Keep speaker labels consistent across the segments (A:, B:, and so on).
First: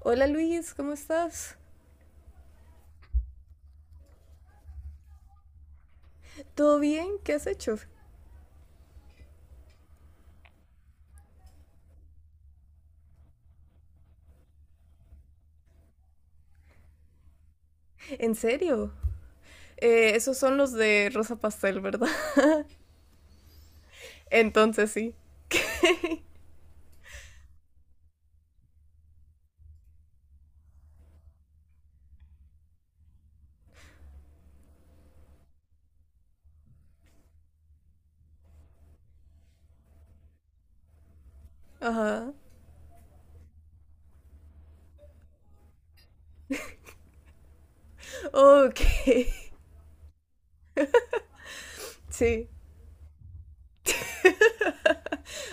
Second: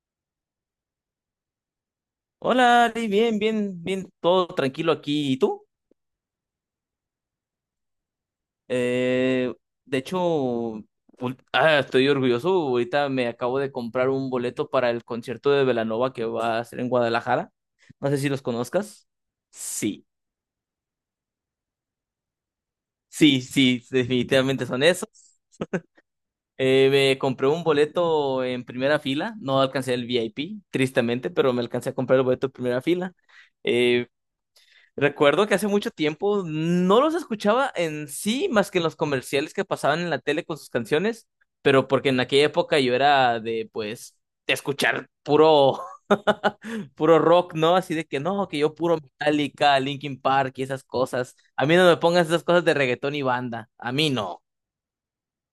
A: Hola Luis, ¿cómo estás?
B: Hola, Ari, bien, bien, bien, todo tranquilo aquí. ¿Y tú?
A: ¿Todo bien? ¿Qué has hecho?
B: Eh, de hecho, estoy orgulloso. Ahorita me acabo de comprar un boleto para el concierto de Belanova que va a ser en Guadalajara. No sé si
A: ¿En
B: los
A: serio?
B: conozcas. Sí,
A: Esos son los de Rosa Pastel, ¿verdad?
B: sí, sí, definitivamente son
A: Entonces
B: esos.
A: sí.
B: Me compré un boleto en primera fila. No alcancé el VIP, tristemente, pero me alcancé a comprar el boleto en primera fila. Eh, Recuerdo que hace mucho tiempo no los escuchaba en sí más que en los comerciales que pasaban en la tele con sus canciones, pero porque en
A: Ajá.
B: aquella época yo era de pues escuchar puro puro rock, ¿no? Así de que no, que yo
A: Ok,
B: puro Metallica, Linkin Park y esas cosas. A mí no me pongas esas
A: sí.
B: cosas de reggaetón y banda. A mí no.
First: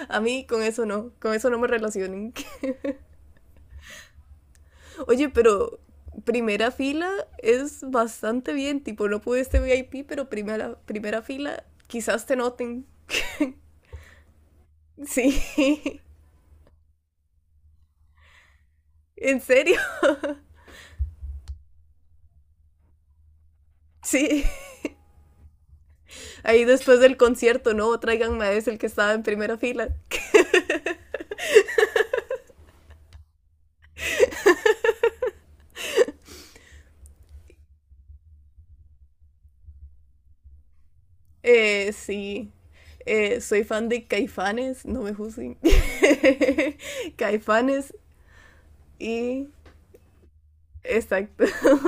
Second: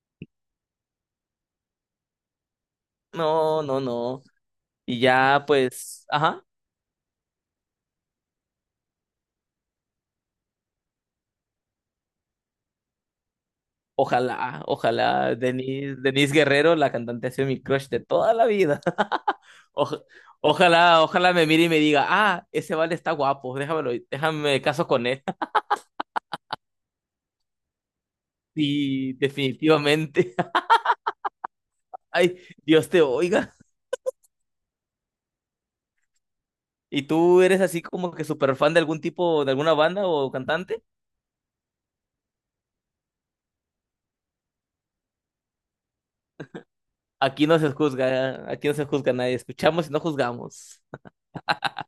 A: A mí con eso no me relacionen.
B: No, no, no. Y
A: Oye,
B: ya
A: pero
B: pues, ajá.
A: primera fila es bastante bien, tipo, no pude este VIP, pero primera fila quizás te noten.
B: Ojalá, ojalá Denise,
A: Sí.
B: Denise Guerrero, la cantante ha sido mi crush de toda la vida.
A: ¿En serio?
B: Oja- Ojalá, ojalá me mire y me diga, ah, ese vale está guapo, déjamelo,
A: Sí.
B: déjame caso con él.
A: Ahí después del concierto, ¿no? Tráiganme a ese el que estaba
B: Y
A: en primera fila.
B: definitivamente. Ay, Dios te oiga. ¿Y tú eres así como que súper fan de algún tipo, de alguna banda o cantante?
A: Sí. Soy fan de Caifanes, no me juzguen.
B: Aquí no se
A: Caifanes
B: juzga, aquí no se juzga a nadie,
A: y...
B: escuchamos y no juzgamos.
A: Exacto.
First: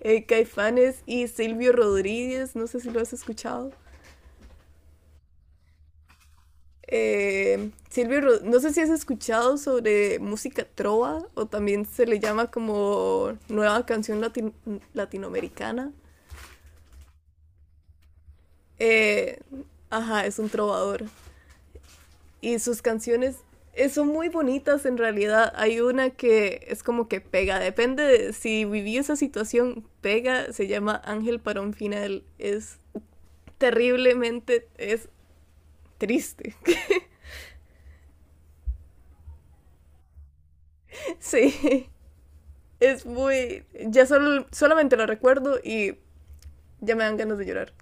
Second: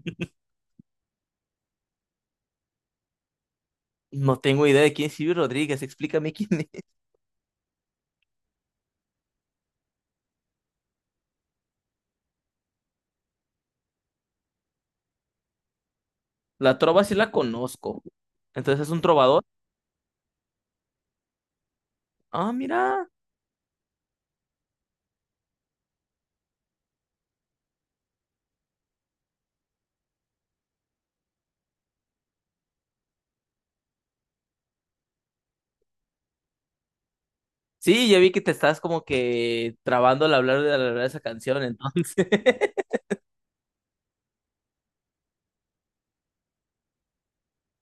A: Caifanes y Silvio Rodríguez, no sé si lo has escuchado.
B: No tengo idea de quién es Silvio Rodríguez, explícame quién es.
A: Silvio, no sé si has escuchado sobre música trova o también se le llama como nueva canción latinoamericana.
B: La trova sí la conozco. Entonces es un
A: Eh,
B: trovador.
A: ajá, es un trovador.
B: Ah,
A: Y sus
B: mira.
A: canciones son muy bonitas en realidad. Hay una que es como que pega, depende de si viví esa situación, pega, se llama Ángel para un final. Es terriblemente, es triste.
B: Sí, ya vi que te estás como que trabando al hablar de esa canción,
A: Sí,
B: entonces.
A: es muy... Ya solo, solamente lo recuerdo y ya me dan ganas de llorar.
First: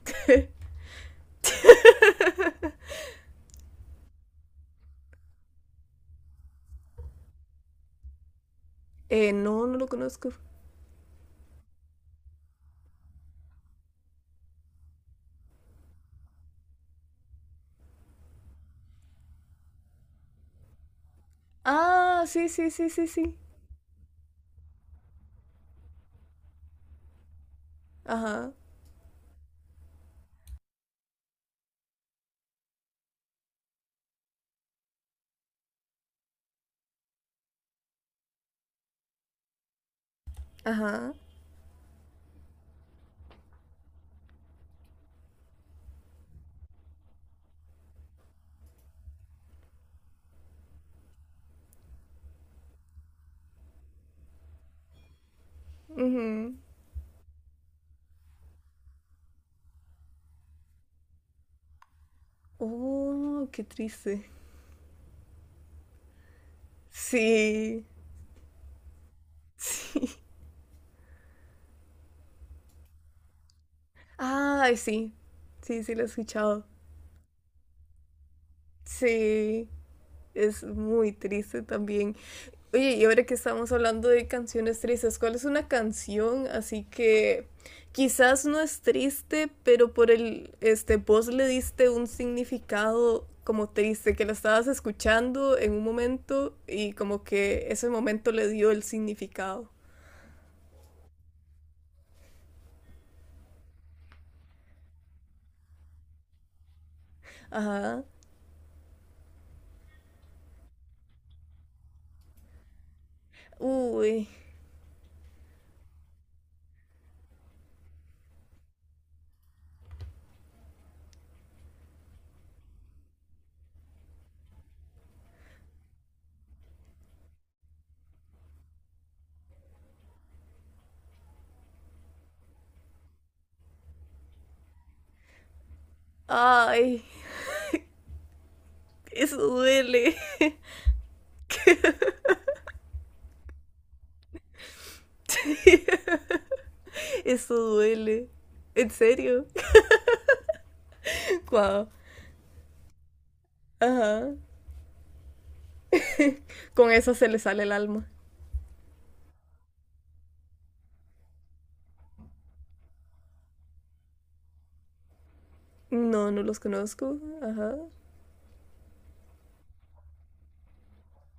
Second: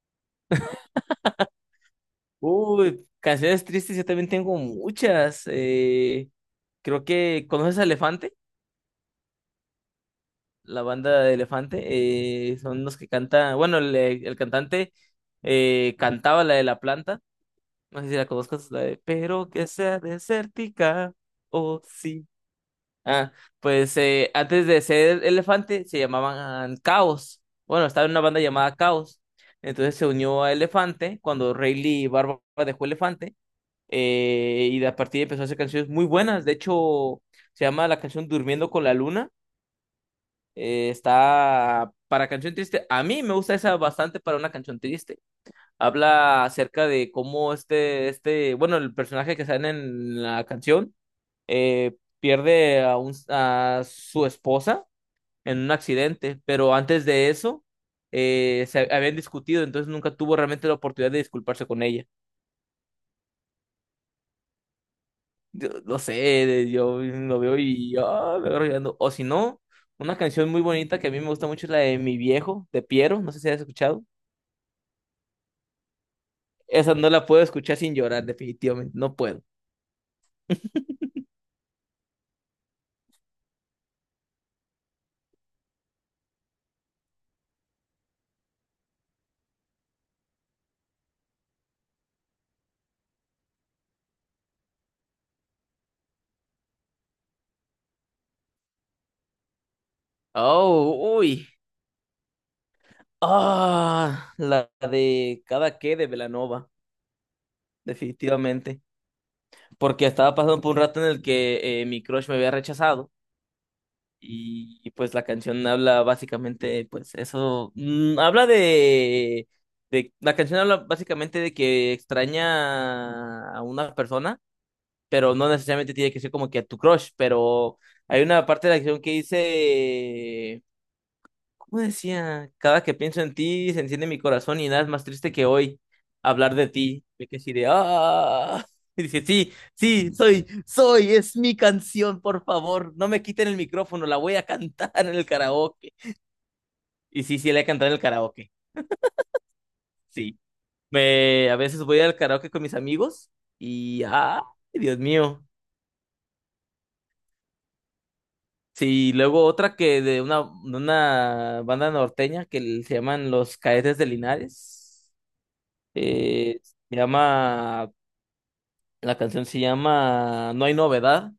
B: Uy, canciones tristes, yo también tengo muchas. Creo que conoces a Elefante,
A: No, no lo conozco.
B: la banda de Elefante. Son los que cantan, bueno, el cantante cantaba la de La Planta. No sé si la conozcas, la de Pero que sea desértica, oh
A: Ah,
B: sí.
A: sí, sí, sí, sí,
B: Ah,
A: sí.
B: pues antes de ser Elefante se llamaban Caos. Bueno, estaba en una banda
A: Ajá,
B: llamada Caos. Entonces se unió a Elefante cuando Rayleigh Barba dejó Elefante. Y de a partir de empezó a hacer canciones muy buenas. De hecho, se llama la canción Durmiendo con la Luna.
A: ajá.
B: Está para canción triste. A mí me gusta esa bastante para una canción triste. Habla acerca de cómo este, este, bueno, el personaje que sale en la canción pierde a su esposa en un accidente,
A: Ujú.
B: pero antes de eso se habían discutido, entonces nunca tuvo realmente la oportunidad de disculparse con ella.
A: Oh, qué triste.
B: Yo, no sé, yo lo veo
A: Sí,
B: y yo ah, me agarro llorando. O si no,
A: sí.
B: una canción muy bonita que a mí me gusta mucho es la de Mi Viejo, de Piero, no sé si has escuchado.
A: Ay, sí, sí, sí, lo he escuchado.
B: Esa no la puedo escuchar sin llorar, definitivamente, no puedo.
A: Sí, es muy triste también. Oye, y ahora que estamos hablando de canciones tristes, ¿cuál es una canción así que quizás no es triste, pero por el, este, vos le diste un significado como triste, que la estabas escuchando en un momento y como que ese momento le dio el significado?
B: Oh, uy. Ah, la de Cada que de Belanova,
A: Ajá.
B: definitivamente. Porque estaba pasando por un rato en el que mi crush me había rechazado.
A: Uy.
B: Pues la canción habla básicamente, pues eso, la canción habla básicamente de que extraña a una persona, pero no necesariamente tiene que ser como que a tu crush, pero hay una parte de la canción que dice, cómo decía, cada que pienso en ti se enciende mi corazón y nada es más triste que hoy hablar de
A: Ay,
B: ti. Me quedé así de ¡ah! Y dije,
A: eso
B: sí, sí,
A: duele,
B: es mi canción, por favor, no me quiten el micrófono, la voy a cantar en el karaoke. Y sí, sí,
A: eso
B: la he cantado en el
A: duele.
B: karaoke,
A: ¿En serio?
B: sí. Me, a veces
A: Wow.
B: voy al karaoke con mis amigos y
A: Ajá.
B: ¡ah! Dios mío.
A: Con eso se le sale el alma.
B: Sí, luego otra que de una banda norteña que se llaman Los Cadetes de Linares.
A: No, no los
B: Eh, Se
A: conozco. Ajá.
B: llama, la canción se llama No hay novedad.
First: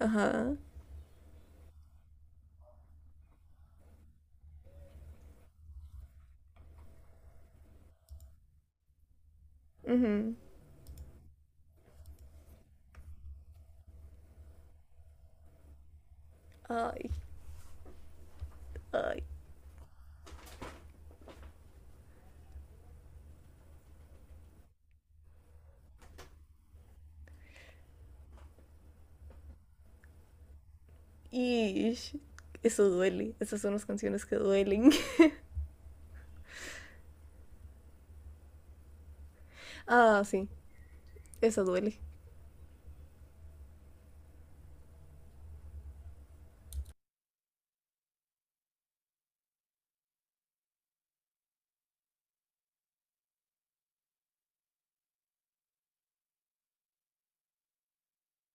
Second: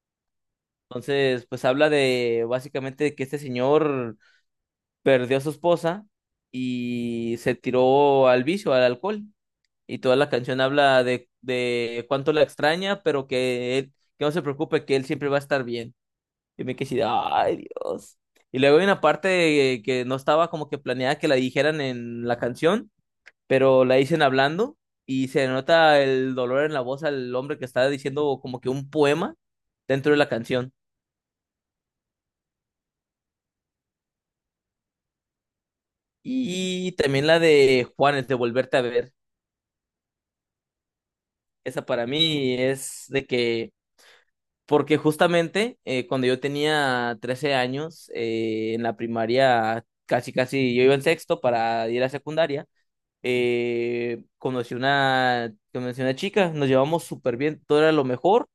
A: Ajá.
B: Entonces, pues habla de básicamente que este señor perdió a su esposa y se tiró al vicio, al alcohol. Y toda la
A: Ujú.
B: canción habla de cuánto la extraña, pero que él, que no se preocupe, que él siempre va a estar bien. Y me quedé así, de,
A: Ay,
B: ay, Dios. Y luego hay una
A: ay.
B: parte que no estaba como que planeada que la dijeran en la canción, pero la dicen hablando y se nota el dolor en la voz al hombre que está diciendo como que un poema dentro de la canción.
A: Ish. Eso duele. Esas son las canciones que duelen.
B: Y también la de Juanes, de Volverte a Ver.
A: Ah, sí. Eso
B: Esa
A: duele.
B: para mí es de que, porque justamente cuando yo tenía 13 años, en la primaria, casi casi yo iba en sexto para ir a secundaria, conocí una chica, nos llevamos súper bien, todo era lo mejor.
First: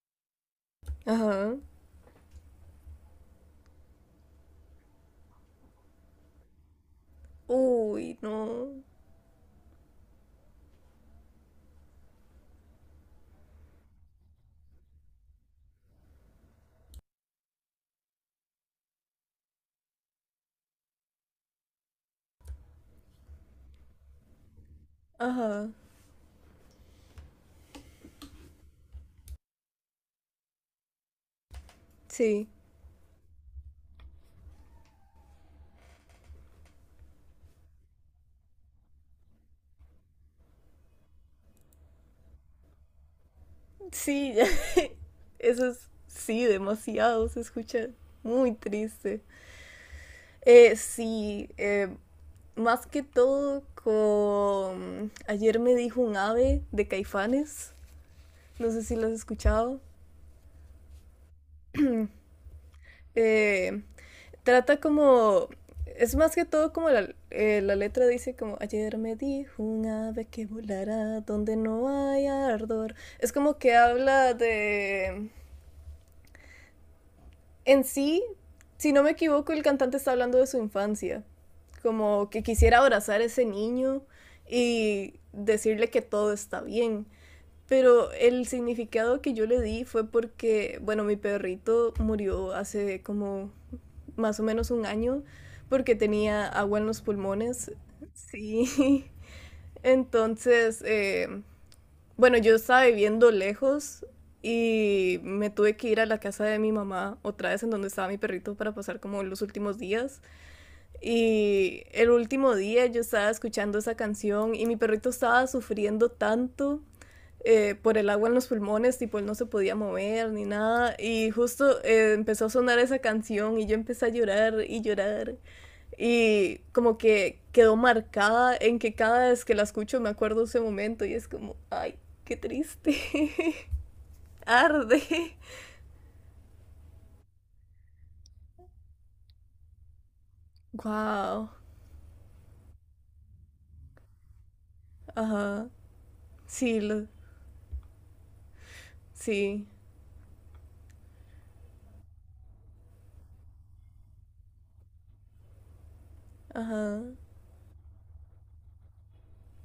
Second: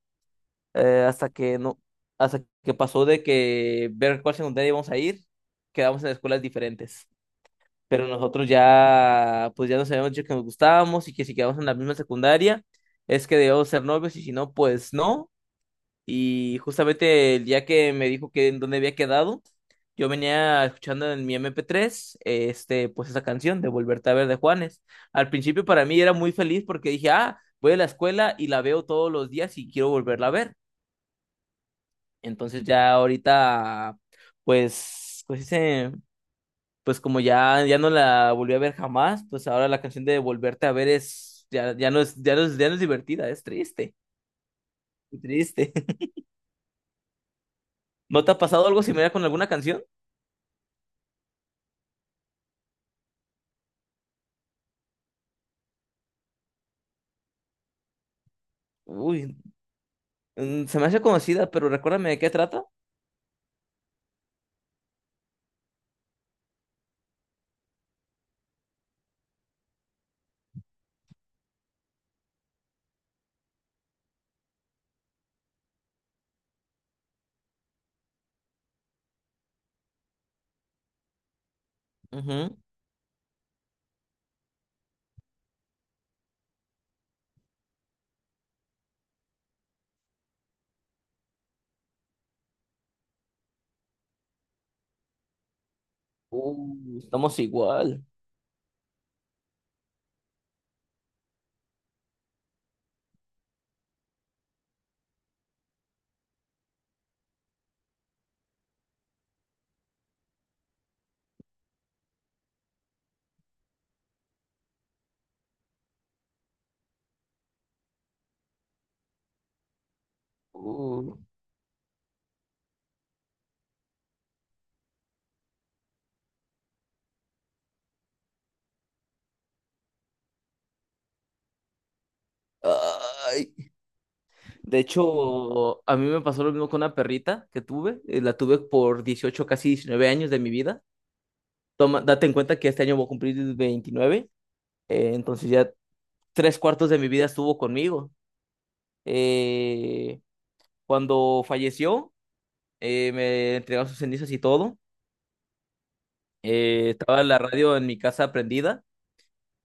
B: Hasta
A: Ajá.
B: que no, hasta que Pasó de que ver cuál secundaria íbamos a ir, quedamos en escuelas diferentes. Pero
A: Uy,
B: nosotros
A: no.
B: ya, pues ya nos habíamos dicho que nos gustábamos y que si quedamos en la misma secundaria, es que debíamos ser novios y si no, pues no. Y justamente el día que me dijo que en dónde había quedado, yo venía escuchando en mi MP3, pues esa canción de Volverte a Ver de Juanes. Al principio
A: Ajá.
B: para mí era muy feliz porque dije, ah, voy a la escuela y la veo todos los días y quiero volverla a ver.
A: Sí.
B: Entonces ya ahorita, pues, pues dice, pues como ya, ya no la volví a ver jamás, pues ahora la canción de Volverte a Ver es, ya, ya no es, ya no es, ya no es divertida, es triste,
A: Sí, ya. Eso
B: triste.
A: es. Sí, demasiado. Se escucha
B: ¿No te ha
A: muy
B: pasado algo similar
A: triste.
B: con alguna canción?
A: Sí. Más que todo con... Ayer me dijo un ave de Caifanes, no sé si lo has
B: Uy,
A: escuchado.
B: se me hace conocida, pero recuérdame de qué trata.
A: Eh, Trata como... Es más que todo como la, la letra dice como ayer me dijo un ave que volará donde no haya ardor. Es como que habla de... En sí, si no me equivoco, el cantante está hablando de su infancia. Como que
B: Ujú.
A: quisiera abrazar a ese niño y decirle que todo está bien. Pero el significado que yo le di fue porque, bueno, mi perrito murió hace como más o menos un año porque tenía agua en los
B: Estamos
A: pulmones.
B: igual.
A: Sí. Entonces, bueno, yo estaba viviendo lejos y me tuve que ir a la casa de mi mamá otra vez en donde estaba mi perrito para pasar como los últimos días. Y el último día yo estaba escuchando esa canción y mi perrito estaba sufriendo tanto por el agua en los pulmones, tipo él no se podía mover ni nada.
B: Uh,
A: Y justo empezó a sonar esa canción y yo empecé a llorar y llorar. Y como que quedó marcada en que cada vez que la escucho me acuerdo ese momento y es como, ay, qué triste.
B: Ay. De
A: Arde.
B: hecho, a mí me pasó lo mismo con una perrita que tuve. La tuve por 18 casi 19 años de mi vida.
A: Wow.
B: Toma, date en cuenta que este año voy a cumplir 29, entonces
A: Ajá.
B: ya tres
A: Sí,
B: cuartos de
A: lo-
B: mi vida estuvo conmigo.
A: sí.
B: Eh, Cuando falleció, me entregaron sus cenizas y todo.
A: Ajá.
B: Estaba la radio en mi casa prendida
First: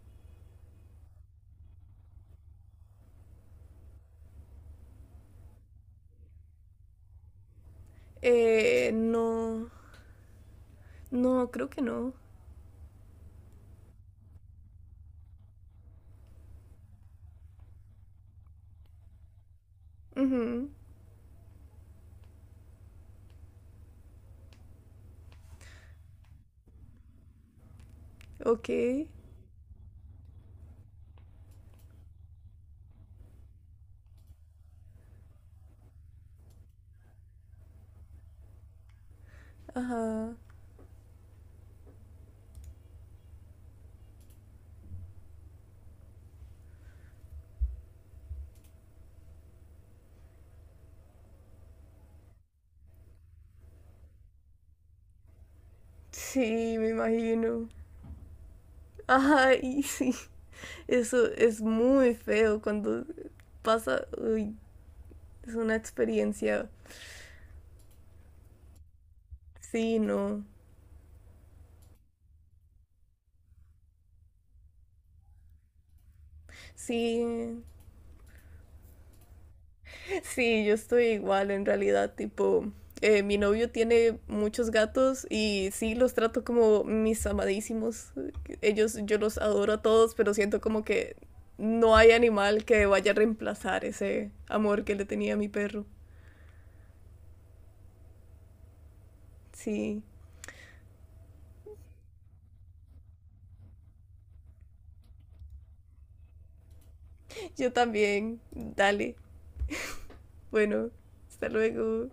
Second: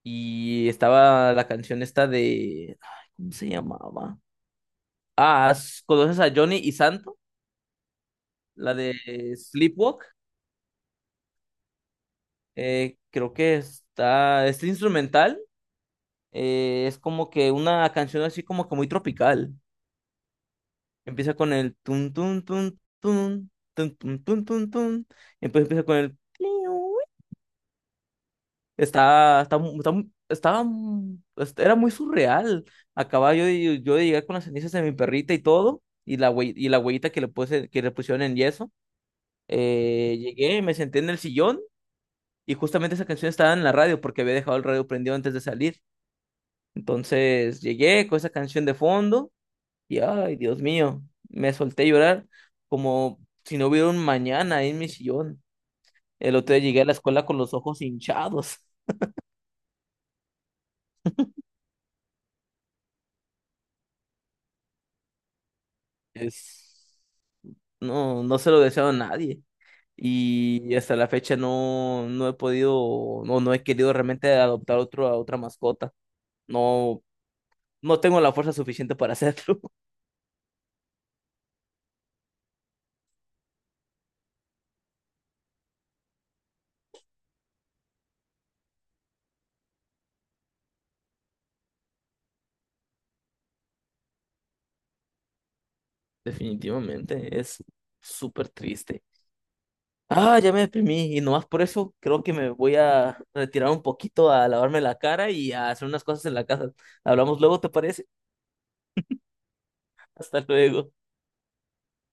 B: y estaba la canción esta de, ay, ¿cómo se llamaba? Ah, ¿conoces a Johnny y Santo? La de
A: No.
B: Sleepwalk.
A: No, creo que no.
B: Creo que está. Este instrumental es como que una canción así como que muy tropical.
A: Ujú,
B: Empieza con el tun tun tun tun tun tun tun tun tun. Y después empieza con el pliu.
A: ok.
B: Está, está, mu- estaba mu- est- Era muy surreal. Acababa yo, de llegar con las cenizas de mi perrita y todo, y la huellita que le puse, que le pusieron en yeso.
A: Ajá.
B: Llegué, me senté en el sillón y justamente esa canción estaba en la radio porque había dejado el radio prendido antes de salir. Entonces llegué con esa canción de fondo y ay, Dios mío, me solté a llorar como si no hubiera un mañana ahí en mi sillón. El otro día
A: Sí,
B: llegué a
A: me
B: la escuela con los
A: imagino.
B: ojos hinchados.
A: Ajá, y sí. Eso es muy feo cuando pasa. Uy, es una experiencia.
B: Es... No, no se lo deseo a nadie.
A: Sí, no.
B: Y hasta la fecha no, no he podido, no, no he querido realmente adoptar a otra mascota. No,
A: Sí,
B: no tengo la fuerza suficiente para hacerlo.
A: sí, yo estoy igual en realidad, tipo, mi novio tiene muchos gatos y sí los trato como mis amadísimos. Ellos, yo los adoro a todos, pero siento como que no hay animal que vaya a reemplazar ese amor que le tenía a mi perro.
B: Definitivamente, es súper triste.
A: Sí,
B: Ah, ya me deprimí y nomás por eso creo que me voy a retirar un poquito a lavarme la cara y a hacer unas cosas en la casa. Hablamos luego, ¿te
A: yo
B: parece?
A: también. Dale.
B: Hasta
A: Bueno,
B: luego.
A: hasta luego.